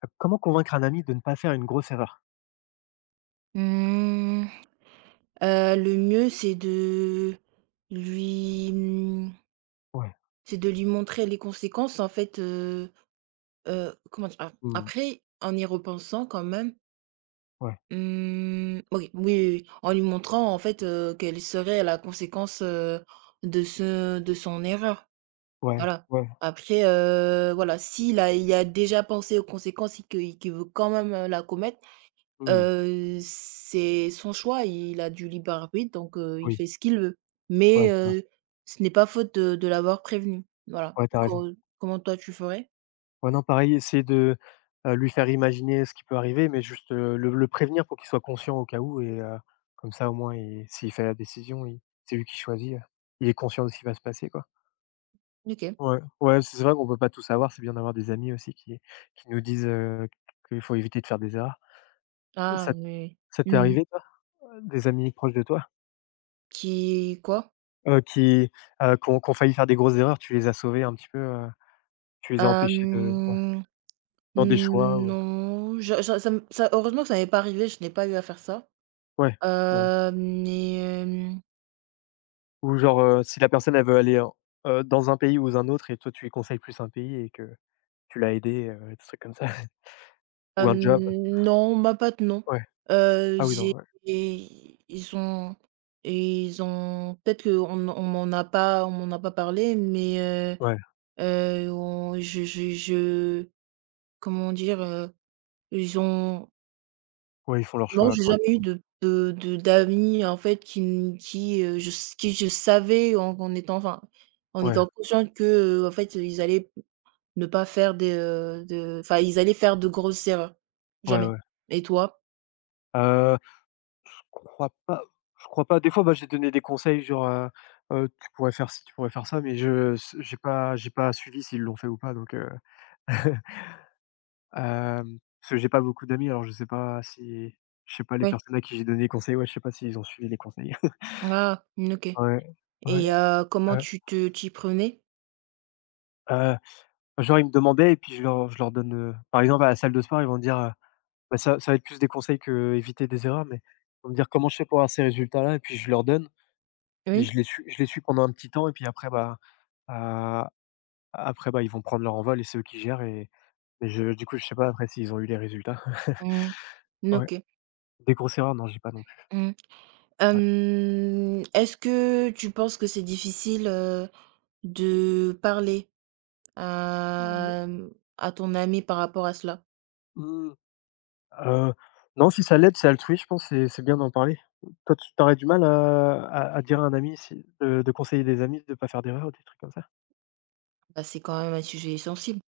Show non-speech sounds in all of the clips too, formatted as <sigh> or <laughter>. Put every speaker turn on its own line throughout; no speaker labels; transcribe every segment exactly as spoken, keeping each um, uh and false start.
Heu, comment convaincre un ami de ne pas faire une grosse erreur?
Mmh, heu, le mieux, c'est de lui, mmh,
Ouais,
c'est de lui montrer les conséquences, en fait, heu heu, comment dire? A
mmh,
Après, en y repensant quand même,
ouais,
mmh, oui, oui, oui, oui, en lui montrant, en fait, heu, quelle serait la conséquence, heu, de ce de son erreur,
ouais,
voilà.
ouais,
Après, heu, voilà, s'il a il a déjà pensé aux conséquences et qu'il qu'il veut quand même, heu, la commettre.
mmh,
Heu, c'est son choix, il a du libre arbitre donc heu, il
oui,
fait ce qu'il veut.
ouais,
Mais
c'est vrai.
heu, ce n'est pas faute de de l'avoir prévenu, voilà.
Ouais, tu as raison.
Co Comment toi tu ferais?
Ouais, non, pareil, essayer de, heu, lui faire imaginer ce qui peut arriver, mais juste, heu, le le prévenir pour qu'il soit conscient au cas où et heu, comme ça, au moins, il s'il fait la décision, il c'est lui qui choisit, heu, il est conscient de ce qui va se passer, quoi.
OK.
Ouais, ouais, c'est vrai qu'on peut pas tout savoir, c'est bien d'avoir des amis aussi qui qui nous disent, heu, qu'il faut éviter de faire des erreurs.
Ah
Ça
mais
ça t'est
mmh.
arrivé, toi? Des amis proches de toi?
Qui quoi?
Heu, qui, heu, qui ont qui ont failli faire des grosses erreurs, tu les as sauvés un petit peu, heu, tu les as
Hem,
empêchés de, ouais, dans des choix ou,
non, je ça ça me ça heureusement que ça m'est pas arrivé, je n'ai pas eu à faire ça.
ouais, ouais.
Heu, mais
Ou genre, heu, si la personne elle veut aller en heu, dans un pays ou un autre et toi tu lui conseilles plus un pays et que tu l'as aidée, heu, des trucs comme ça. <laughs> Ou
hem,
un job,
non, ma boîte, non.
ouais.
Heu,
Ah oui, non,
j'ai
ouais.
ils ont ils ont peut-être qu'on on m'en a pas on m'en a pas parlé, mais heu
Ouais,
heu, on je je je comment dire? Heu, ils ont
ouais, ils font leurs
Non,
choix
j'ai jamais eu
correctement.
de de de d'amis, en fait, qui n qui, heu, je s qui je savais en en étant enfin, en
Ouais,
étant consciente que, heu, en fait, ils allaient ne pas faire des, heu, de enfin, ils allaient faire de grosses erreurs.
ouais,
Jamais.
ouais.
Et toi?
Heu, je crois pas je crois pas. Des fois, bah, j'ai donné des conseils genre, heu heu: «Tu pourrais faire ci, tu pourrais faire ça», mais je s j'ai pas j'ai pas suivi s'ils l'ont fait ou pas, donc heu <laughs> Hem, parce que j'ai pas beaucoup d'amis, alors je sais pas si je sais pas les
Oui.
personnes à qui j'ai donné conseil, ouais, je sais pas s'ils ont suivi les conseils. <laughs>
Ah, mmh, OK,
Ouais,
et
ouais,
heu, comment
heu,
tu te t'y prenais?
heu, genre ils me demandaient et puis je leur je leur donne, heu, par exemple à la salle de sport, ils vont me dire, heu, bah, ça ça va être plus des conseils que éviter des erreurs, mais ils vont me dire: «Comment je fais pour avoir ces résultats-là?» et puis je leur donne et je
Oui?
les suis je les suis pendant un petit temps et puis après, bah, heu, après, bah, ils vont prendre leur envol et c'est eux qui gèrent, et et je du coup, je sais pas après s'ils ont eu les résultats.
Mmh.
Ouais,
OK.
des grosses erreurs, non, j'ai pas non plus,
Mmh.
ouais.
Hem, est-ce que tu penses que c'est difficile, heu, de parler à, mmh, à ton ami par rapport à cela?
Mmh. Heu, non, si ça l'aide, c'est altruiste, je pense, c'est c'est bien d'en parler. Toi, tu tu du mal à à à dire à un ami si de de conseiller des amis de ne pas faire d'erreur ou des trucs comme ça?
Bah, c'est quand même un sujet sensible.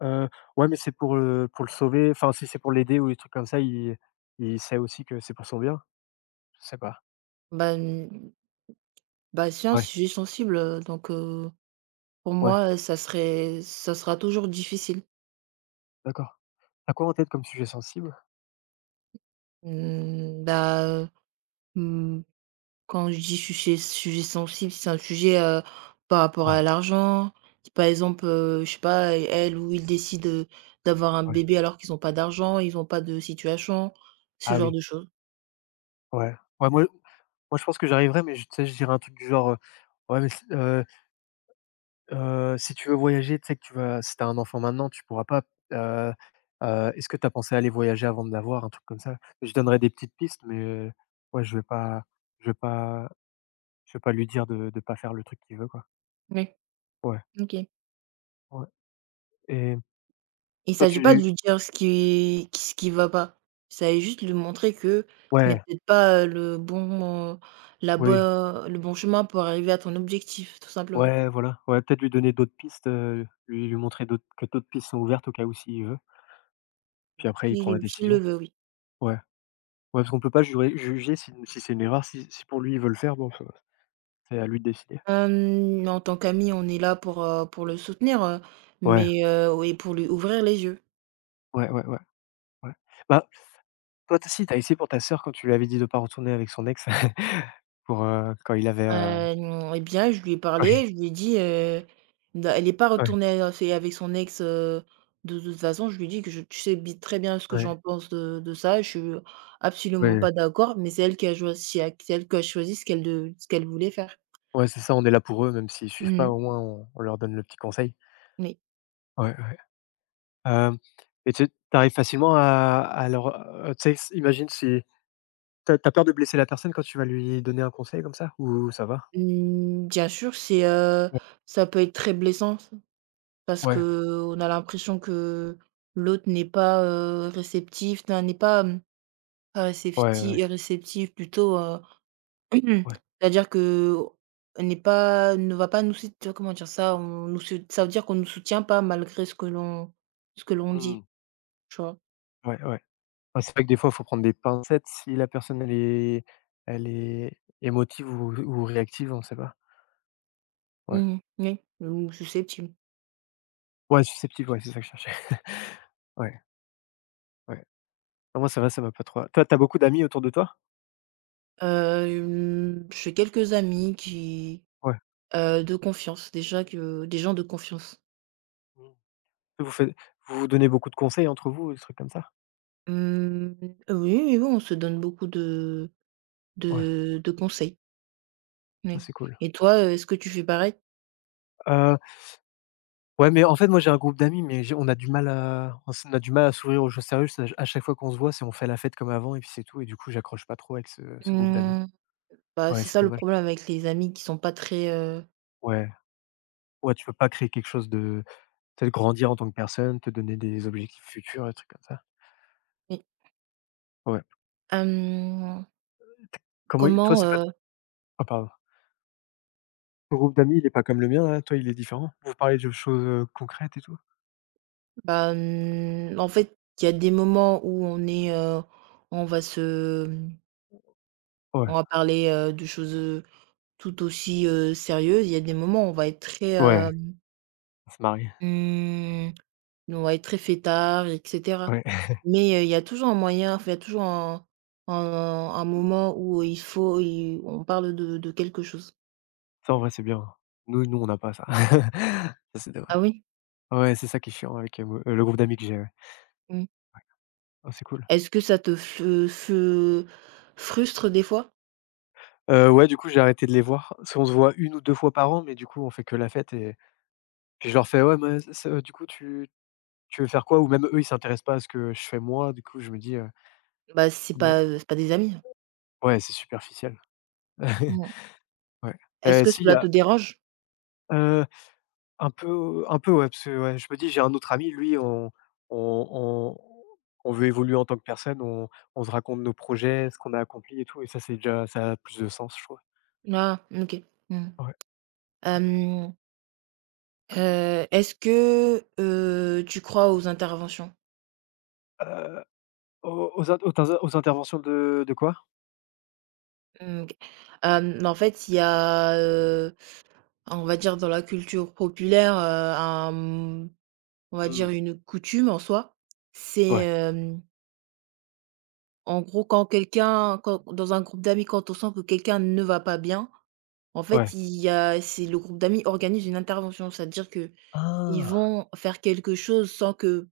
Heu, ouais, mais c'est pour, heu, pour le sauver, enfin, si c'est pour l'aider ou des trucs comme ça, il il sait aussi que c'est pour son bien? Je sais pas.
Bah, mmh, bah, c'est un
Ouais,
sujet sensible, heu, donc heu, pour
ouais,
moi, heu, ça serait ça sera toujours difficile.
d'accord. À quoi en tête comme sujet sensible?
Mmh, bah, mmh Quand je dis sujet sujet sensible, si c'est un sujet, heu, par rapport
Ouais,
à l'argent. Si par exemple, heu, je sais pas, e elle ou il décide, heu, d'avoir un
ouais.
bébé alors qu'ils ont pas d'argent, ils ont pas de situation, ce
Ah
genre
oui,
de choses.
ouais. Ouais, moi moi, je pense que j'arriverais, mais je tu sais, je dirais un truc du genre, heu: «Ouais, mais c heu». Heu, si tu veux voyager, tu sais que tu vas si tu as un enfant maintenant, tu pourras pas, heu heu, est-ce que tu as pensé à aller voyager avant de l'avoir? Un truc comme ça. Je donnerai des petites pistes, mais heu, ouais, je vais pas je vais pas je vais pas lui dire de de pas faire le truc qu'il veut, quoi.
Oui,
Ouais,
OK.
ouais et
Il
toi,
s'agit pas de
tu,
lui dire ce qui q ce qui va pas. Ça s'agit juste de lui montrer que ce n'est
ouais,
peut-être pas, heu, le bon, heu, la
oui,
bon le bon chemin pour arriver à ton objectif, tout simplement.
ouais, voilà, ouais, peut-être lui donner d'autres pistes, heu, lui lui montrer d'autres que d'autres pistes sont ouvertes au cas où s'il veut, puis après il prend la
S'il s'il le
décision.
veut, oui.
Ouais, ouais, parce qu'on peut pas jurer juger si si c'est une erreur, si si pour lui il veut le faire, bon, ça- c'est à lui de décider.
Hem, en tant qu'ami, on est là pour, heu, pour le soutenir, heu,
Ouais,
mais heu, oui, pour lui ouvrir les yeux.
ouais, ouais, ouais. Ouais. Bah, toi tu as si, tu essayé pour ta sœur quand tu lui avais dit de pas retourner avec son ex <laughs> pour, heu, quand il avait, heu
Hem Et bien, je lui ai
oui,
parlé, je lui ai dit, heu, d'a elle est pas
ouais,
retournée a fait avec son ex, heu, de toute façon. Je lui ai dit que je tu sais bi très bien ce que
ouais,
j'en pense de de ça. Je suis
ouais,
absolument
ouais.
pas d'accord, mais c'est elle qui a choisi, c'est elle qui a choisi ce qu'elle de ce qu'elle voulait faire.
Ouais, c'est ça, on est là pour eux, même s'ils suivent pas,
Mmh.
au moins on on leur donne le petit conseil.
Oui.
Ouais, ouais. Hem, et tu arrives facilement à à leur, heu, tu sais, imagine si t'as as peur de blesser la personne quand tu vas lui donner un conseil comme ça? Ou ça va?
Mmh, bien sûr, c'est, heu,
Ouais.
ça peut être très blessant. Parce
Ouais,
que on a l'impression que l'autre n'est pas, heu, réceptif, enfin n'est pas, hem, pas
ouais,
récepti
ouais,
réceptif plutôt, heu, <clears throat>
ouais.
c'est-à-dire que on n'est pas ne va pas nous sout comment dire ça? On nous sout ça veut dire qu'on ne nous soutient pas malgré ce que l'on ce que l'on dit,
Mmh.
tu vois?
Ouais, ouais. Ouais, c'est vrai que des fois, il faut prendre des pincettes si la personne elle est elle est émotive ou ou réactive, on sait pas. Ouais.
Mmh. Oui, ou susceptible.
Ouais, susceptible, ouais, c'est ça que je cherchais. <laughs> Ouais, ouais. Non, moi, c'est vrai, ça m'a pas trop. Toi, t'as beaucoup d'amis autour de toi?
Hem, j'ai quelques amis qui,
Ouais.
heu, de confiance, déjà que des gens de confiance.
Mmh. Vous faites Vous vous donnez beaucoup de conseils entre vous, des trucs comme ça?
Mmh, oui, oui, oui, on se donne beaucoup de
Ouais,
De de conseils,
ça,
oui.
c'est cool.
Et toi, heu, est-ce que tu fais pareil?
Heu, ouais, mais en fait, moi, j'ai un groupe d'amis, mais j'ai on a du mal à on s on a du mal à sourire aux choses sérieuses. C'est à chaque fois qu'on se voit, c'est on fait la fête comme avant et puis c'est tout, et du coup, j'accroche pas trop avec ce ce groupe d'amis.
Mmh, bah,
Ouais,
c'est
c'est
ça le
dommage.
problème avec les amis qui sont pas très, heu,
Ouais. Ouais, tu peux pas créer quelque chose de Peut-être grandir en tant que personne, te donner des objectifs futurs, des trucs comme ça.
oui,
Ouais.
hem,
Comment i Toi,
comment,
c'est pas,
heu,
ah pardon. Ton groupe d'amis, il est pas comme le mien là, toi, il est différent? Vous parlez de choses, heu, concrètes et tout?
bah, mmh, en fait, il y a des moments où on est, heu, on va se, mmh,
Ouais,
on va parler, heu, de choses, heu, tout aussi, heu, sérieuses. Il y a des moments où on va être très,
ouais,
hem,
on se marie.
mmh ouais, très fêtard et cetera.
Ouais.
Mais, heu, il y a toujours un moyen, enfin, il y a toujours un un un
<laughs>
moment où il faut il on parle de de quelque chose.
Ça, en vrai, c'est bien. Nous nous, on n'a pas ça. <laughs> Ça, c'est
Ah
dommage.
oui?
Ouais, c'est ça qui est chiant avec, heu, mo euh, le groupe d'amis que j'ai, ouais.
Mmh.
Ah, c'est cool.
Est-ce que ça te fe fe frustre des fois?
Heu, ouais, du coup, j'ai arrêté de les voir. Parce qu'on se voit une ou deux fois par an, mais du coup, on fait que la fête et puis je leur fais: «Ouais, mais c c du coup, tu tu veux faire quoi?» ou même eux, ils s'intéressent pas à ce que je fais moi, du coup, je me dis.
Bah, c'est pas, c'est pas des amis.
Ouais, c'est superficiel.
Non.
<laughs> Ouais.
Est-ce
Heu,
que
si il y
cela te
a,
dérange?
heu, un peu un peu, ouais, parce que, ouais, je me dis j'ai un autre ami, lui, on on on on veut évoluer en tant que personne, on on se raconte nos projets, ce qu'on a accompli et tout, et ça, c'est déjà ça a plus de sens, je trouve.
Ah, OK. Mmh mh.
Ouais, ouais.
Hem,
Hem,
Est-ce que, heu, tu crois aux interventions?
heu, aux aux in aux in aux interventions de de quoi?
Mmh, OK. Hem, en fait, il y a, on va dire dans la culture populaire, heu, un, mmh, on va
Mmh.
dire une coutume en soi, c'est,
Ouais,
hem, en gros quand quelqu'un, quand dans un groupe d'amis, quand on sent que quelqu'un ne va pas bien, en fait,
ouais.
il y a c'est le groupe d'amis organise une intervention. C'est-à-dire que ils
Ah!
vont faire quelque chose sans que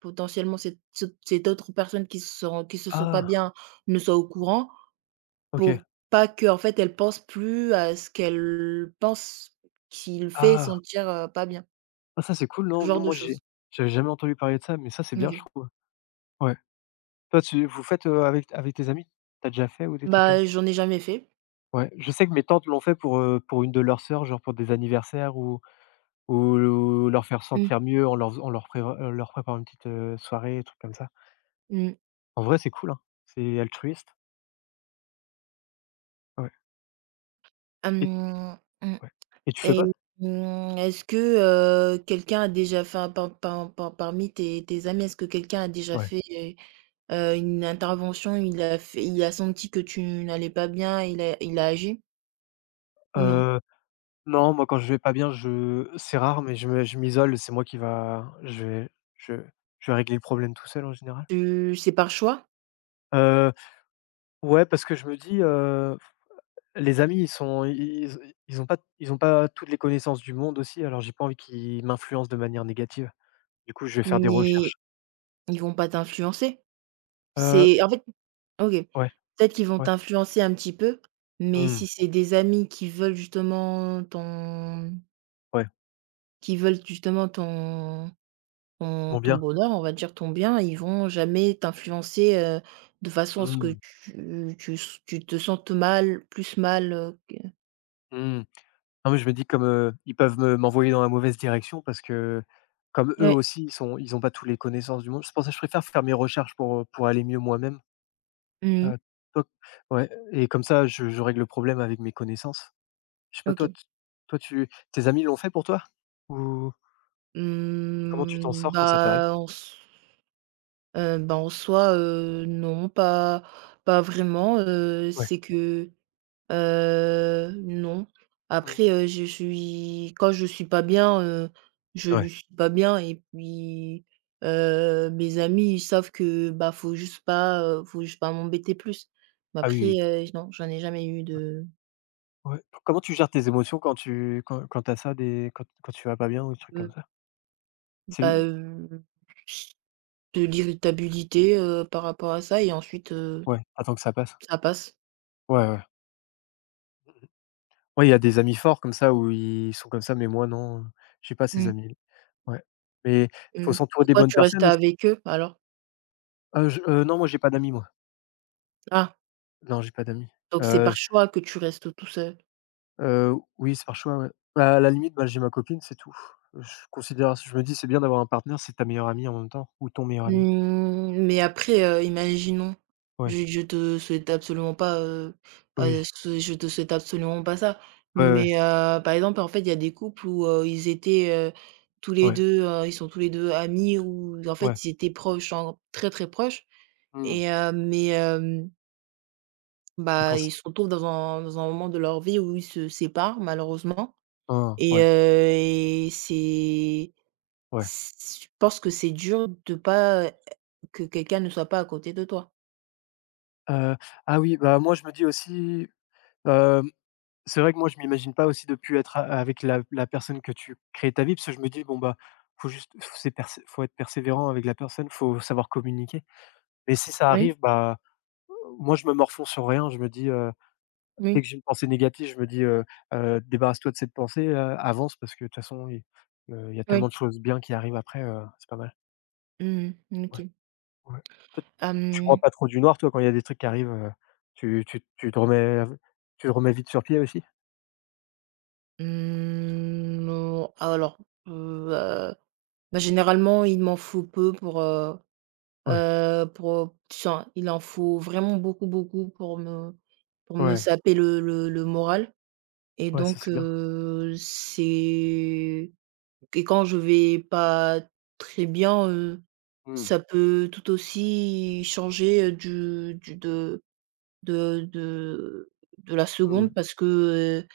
potentiellement cette cette cette autre personne qui se sent qui se sent pas
Ah!
bien ne soit au courant
OK.
pour pas que en fait elle pense plus à ce qu'elle pense, qu'il fait
Ah!
sentir, heu, pas bien.
Ah, ça, c'est cool,
Ce
non?
genre
Non,
de
moi,
choses.
j'ai j'avais jamais entendu parler de ça, mais ça, c'est bien, je
OK.
trouve. Ouais. Toi, tu vous faites, heu, avec avec tes amis? T'as déjà fait ou des trucs comme
Bah,
ça?
j'en ai jamais fait.
Ouais, je sais que mes tantes l'ont fait pour, heu, pour une de leurs sœurs, genre pour des anniversaires ou ou leur faire
Mmh.
sentir mieux en leur fais en leur pré en leur préparant une petite, heu, soirée, des trucs comme ça.
Mmh.
En vrai, c'est cool, hein, c'est altruiste. Ouais, et t
Hem, mmh
ouais, et tu fais
et
pas?
mmh, Est-ce que, heu, quelqu'un a déjà fait un par par par parmi tes tes amis, est-ce que quelqu'un a déjà
Ouais.
fait, heu, une intervention, il a fait il a senti que tu n'allais pas bien, il a il a agi ou non?
Heu, non, moi, quand je vais pas bien, je c'est rare, mais je me je m'isole, c'est moi qui va je vais je je vais régler le problème tout seul en général.
Tu, c'est par choix,
Heu, ouais, parce que je me dis, heu les amis, ils sont ils ils ils ont pas ils ont pas toutes les connaissances du monde aussi, alors j'ai pas envie qu'ils m'influencent de manière négative. Du coup, je vais faire des
mais
recherches.
ils vont pas t'influencer.
Heu,
C'est en fait OK.
ouais,
Peut-être qu'ils vont
ouais.
t'influencer un petit peu, mais
Mmh,
si c'est des amis qui veulent justement ton
ouais,
qui veulent justement ton ton
bon
ton
bien.
bonheur, on va dire ton bien, ils vont jamais t'influencer, heu, de façon à ce que
Mmh,
tu tu s tu te sentes mal, plus mal, heu, que
mmh. Non, mais je me dis comme, heu, ils peuvent me m'envoyer dans la mauvaise direction parce que comme eux
ouais,
aussi, ils sont ils ont pas toutes les connaissances du monde. C'est pour ça que je préfère faire mes recherches pour, heu, pour aller mieux moi-même.
mmh,
Heu, toi ouais, et comme ça, je je règle le problème avec mes connaissances. Je sais pas toi,
OK.
t toi tu tes amis l'ont fait pour toi? Ou comment tu t'en
Mmh,
sors quand ça t'arrive?
bah, en s heu, bah, en soi, heu, non, pas pas vraiment, heu,
Ouais.
c'est que heu, non.
Mmh.
Après, heu, je suis quand je suis pas bien, heu, je lui
Ouais.
suis pas bien et puis, heu, mes amis, ils savent que, bah, faut juste pas, heu, faut juste pas m'embêter plus. Mais
Ah oui,
après,
oui.
heu, non, j'en ai jamais eu de,
Ouais. Comment tu gères tes émotions quand tu quand quand t'as ça des quand quand tu vas pas bien ou des trucs comme
heu,
ça?
bah,
C'est
heu, de l'irritabilité, heu, par rapport à ça et ensuite, heu,
ouais, attends que ça passe?
ça passe.
Ouais, ouais. Ouais, il y a des amis forts comme ça où ils sont comme ça, mais moi non, j'ai pas ces
Mmh.
amis. Ouais. Mais il faut
Mmh.
s'entourer des
Pourquoi
bonnes
tu restes
personnes aussi.
avec eux alors?
Heu, je heu, Non, moi j'ai pas d'amis, moi.
Ah,
Non, j'ai pas d'amis.
donc c'est
Heu,
par
j
choix que tu restes tout seul.
heu, Oui, c'est par choix, ouais. Bah, à la limite, bah, j'ai ma copine, c'est tout. Je considère je me dis: «C'est bien d'avoir un partenaire, c'est ta meilleure amie en même temps ou ton meilleur ami».
Mmh, mais après, heu, imaginons,
Ouais.
je je te souhaite absolument pas, heu heu,
Oui.
ce je te souhaite absolument pas ça.
Ouais, ouais.
Mais, heu, par exemple, en fait, il y a des couples où, heu, ils étaient, heu, tous les
Ouais,
deux heu, ils sont tous les deux amis ou en
ouais,
fait, ils étaient proches, genre très, très proches
mmh.
et heu, mais, hem,
et quand
bah,
c
ils se retrouvent dans un dans un moment de leur vie où ils se séparent malheureusement
ah,
et
ouais,
heu et c'est
ouais.
c je pense que c'est dur de pas que quelqu'un ne soit pas à côté de toi.
Heu, ah oui, bah, moi, je me dis aussi, hem, c'est vrai que moi, je m'imagine pas aussi de plus être a avec la la personne que tu crées ta vie parce que je me dis: «Bon, bah, faut juste f c'est persé faut être persévérant avec la personne, faut savoir communiquer», mais si ça arrive,
Oui,
bah, moi, je me morfonds sur rien. Je me dis, heu, dès
oui,
que j'ai une pensée négative, je me dis, heu: «Heu, débarrasse-toi de cette pensée, heu, avance parce que de toute façon, il, heu, il y a tellement
oui.
de choses bien qui arrivent après, heu, c'est pas mal».
Mmh,
Ouais.
OK.
Ouais. Toi, tu broies
Hem,
pas trop du noir, toi, quand il y a des trucs qui arrivent, heu, tu tu tu te remets av tu te remets vite sur pied aussi?
mmh, non, alors, heu, bah, généralement, il m'en faut peu pour, heu,
Ouais,
heu, pour, heu, enfin, il en faut vraiment beaucoup, beaucoup pour me pour me
ouais,
saper le le le moral et
ouais, ça,
donc
c'est bien.
heu, c'est et quand je vais pas très bien, heu,
Mmh,
ça peut tout aussi changer, heu, du du de de de de la
mmh,
seconde parce que, heu,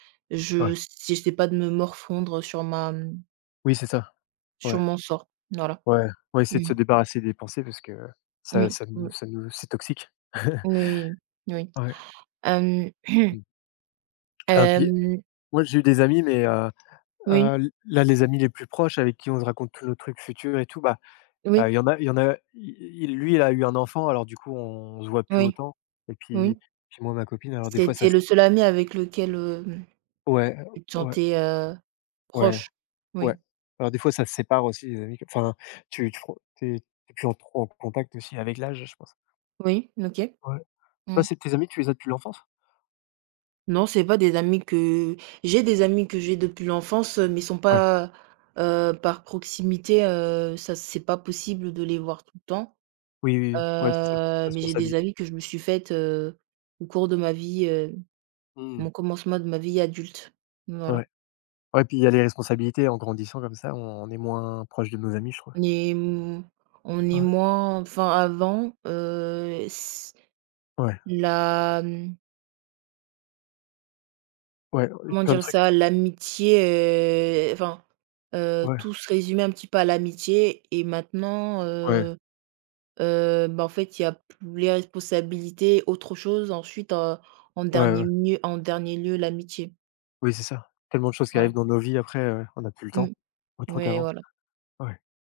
ouais.
je si j'essaie pas de me morfondre sur ma, mmh,
Oui, c'est ça.
sur
Ouais,
mon sort. Voilà.
ouais, ouais, essayer de
Mmh.
se débarrasser des pensées parce que ça
Oui,
ça
oui,
nous ça nous c'est toxique. <laughs>
oui, oui.
Ouais,
Hem, hem,
mmh. Ah, puis
<clears throat>
moi, j'ai eu des amis, mais heu heu,
oui,
l là, les amis les plus proches avec qui on se raconte tous nos trucs futurs et tout, bah, heu,
oui,
il y en a il y en a i il lui, il a eu un enfant, alors du coup, on se voit plus
oui,
autant et
oui.
puis puis moi, ma copine, alors des fois, ça.
C'était le seul ami avec lequel, hem,
Ouais,
tu te
ouais,
sentais, heu,
ouais,
proche.
ouais.
Oui,
Alors des fois, ça se sépare aussi les amis, enfin tu tu pro tu es plus en trop en contact aussi avec l'âge, je pense.
oui, OK.
Ouais. Toi,
Mmh.
c'est tes amis, tu les as depuis l'enfance?
Non, c'est pas des amis que j'ai des amis que j'ai depuis l'enfance, mais ils sont
Ouais.
pas, heu, par proximité, heu, ça c'est pas possible de les voir tout le temps.
Oui, oui, oui. Ouais, c'est ça,
Heu, mais j'ai
responsabilité.
des amis que je me suis faites heu, au cours de ma vie, heu,
Mmh.
mon commencement de ma vie adulte. Voilà.
Ouais. Ouais, puis il y a les responsabilités en grandissant comme ça, on on est moins proche de nos amis, je trouve.
On est m on est
Ouais,
moins, enfin avant, heu, s
ouais,
la, mmh,
ouais, heu,
comment
plein de
dire
trucs.
ça? L'amitié, heu, enfin, heu,
Ouais,
tout se résumait un petit peu à l'amitié et maintenant,
ouais,
euh, Heu, bah, en fait, il y a pou les responsabilités, autre chose, ensuite, heu, en
ouais,
dernier
ouais.
mieux en dernier lieu, l'amitié.
Oui, c'est ça. Tellement de choses qui arrivent
Voilà.
dans nos vies après, heu, on n'a plus le temps,
Mmh.
autant
Ouais,
qu'avant.
voilà.
Ouais.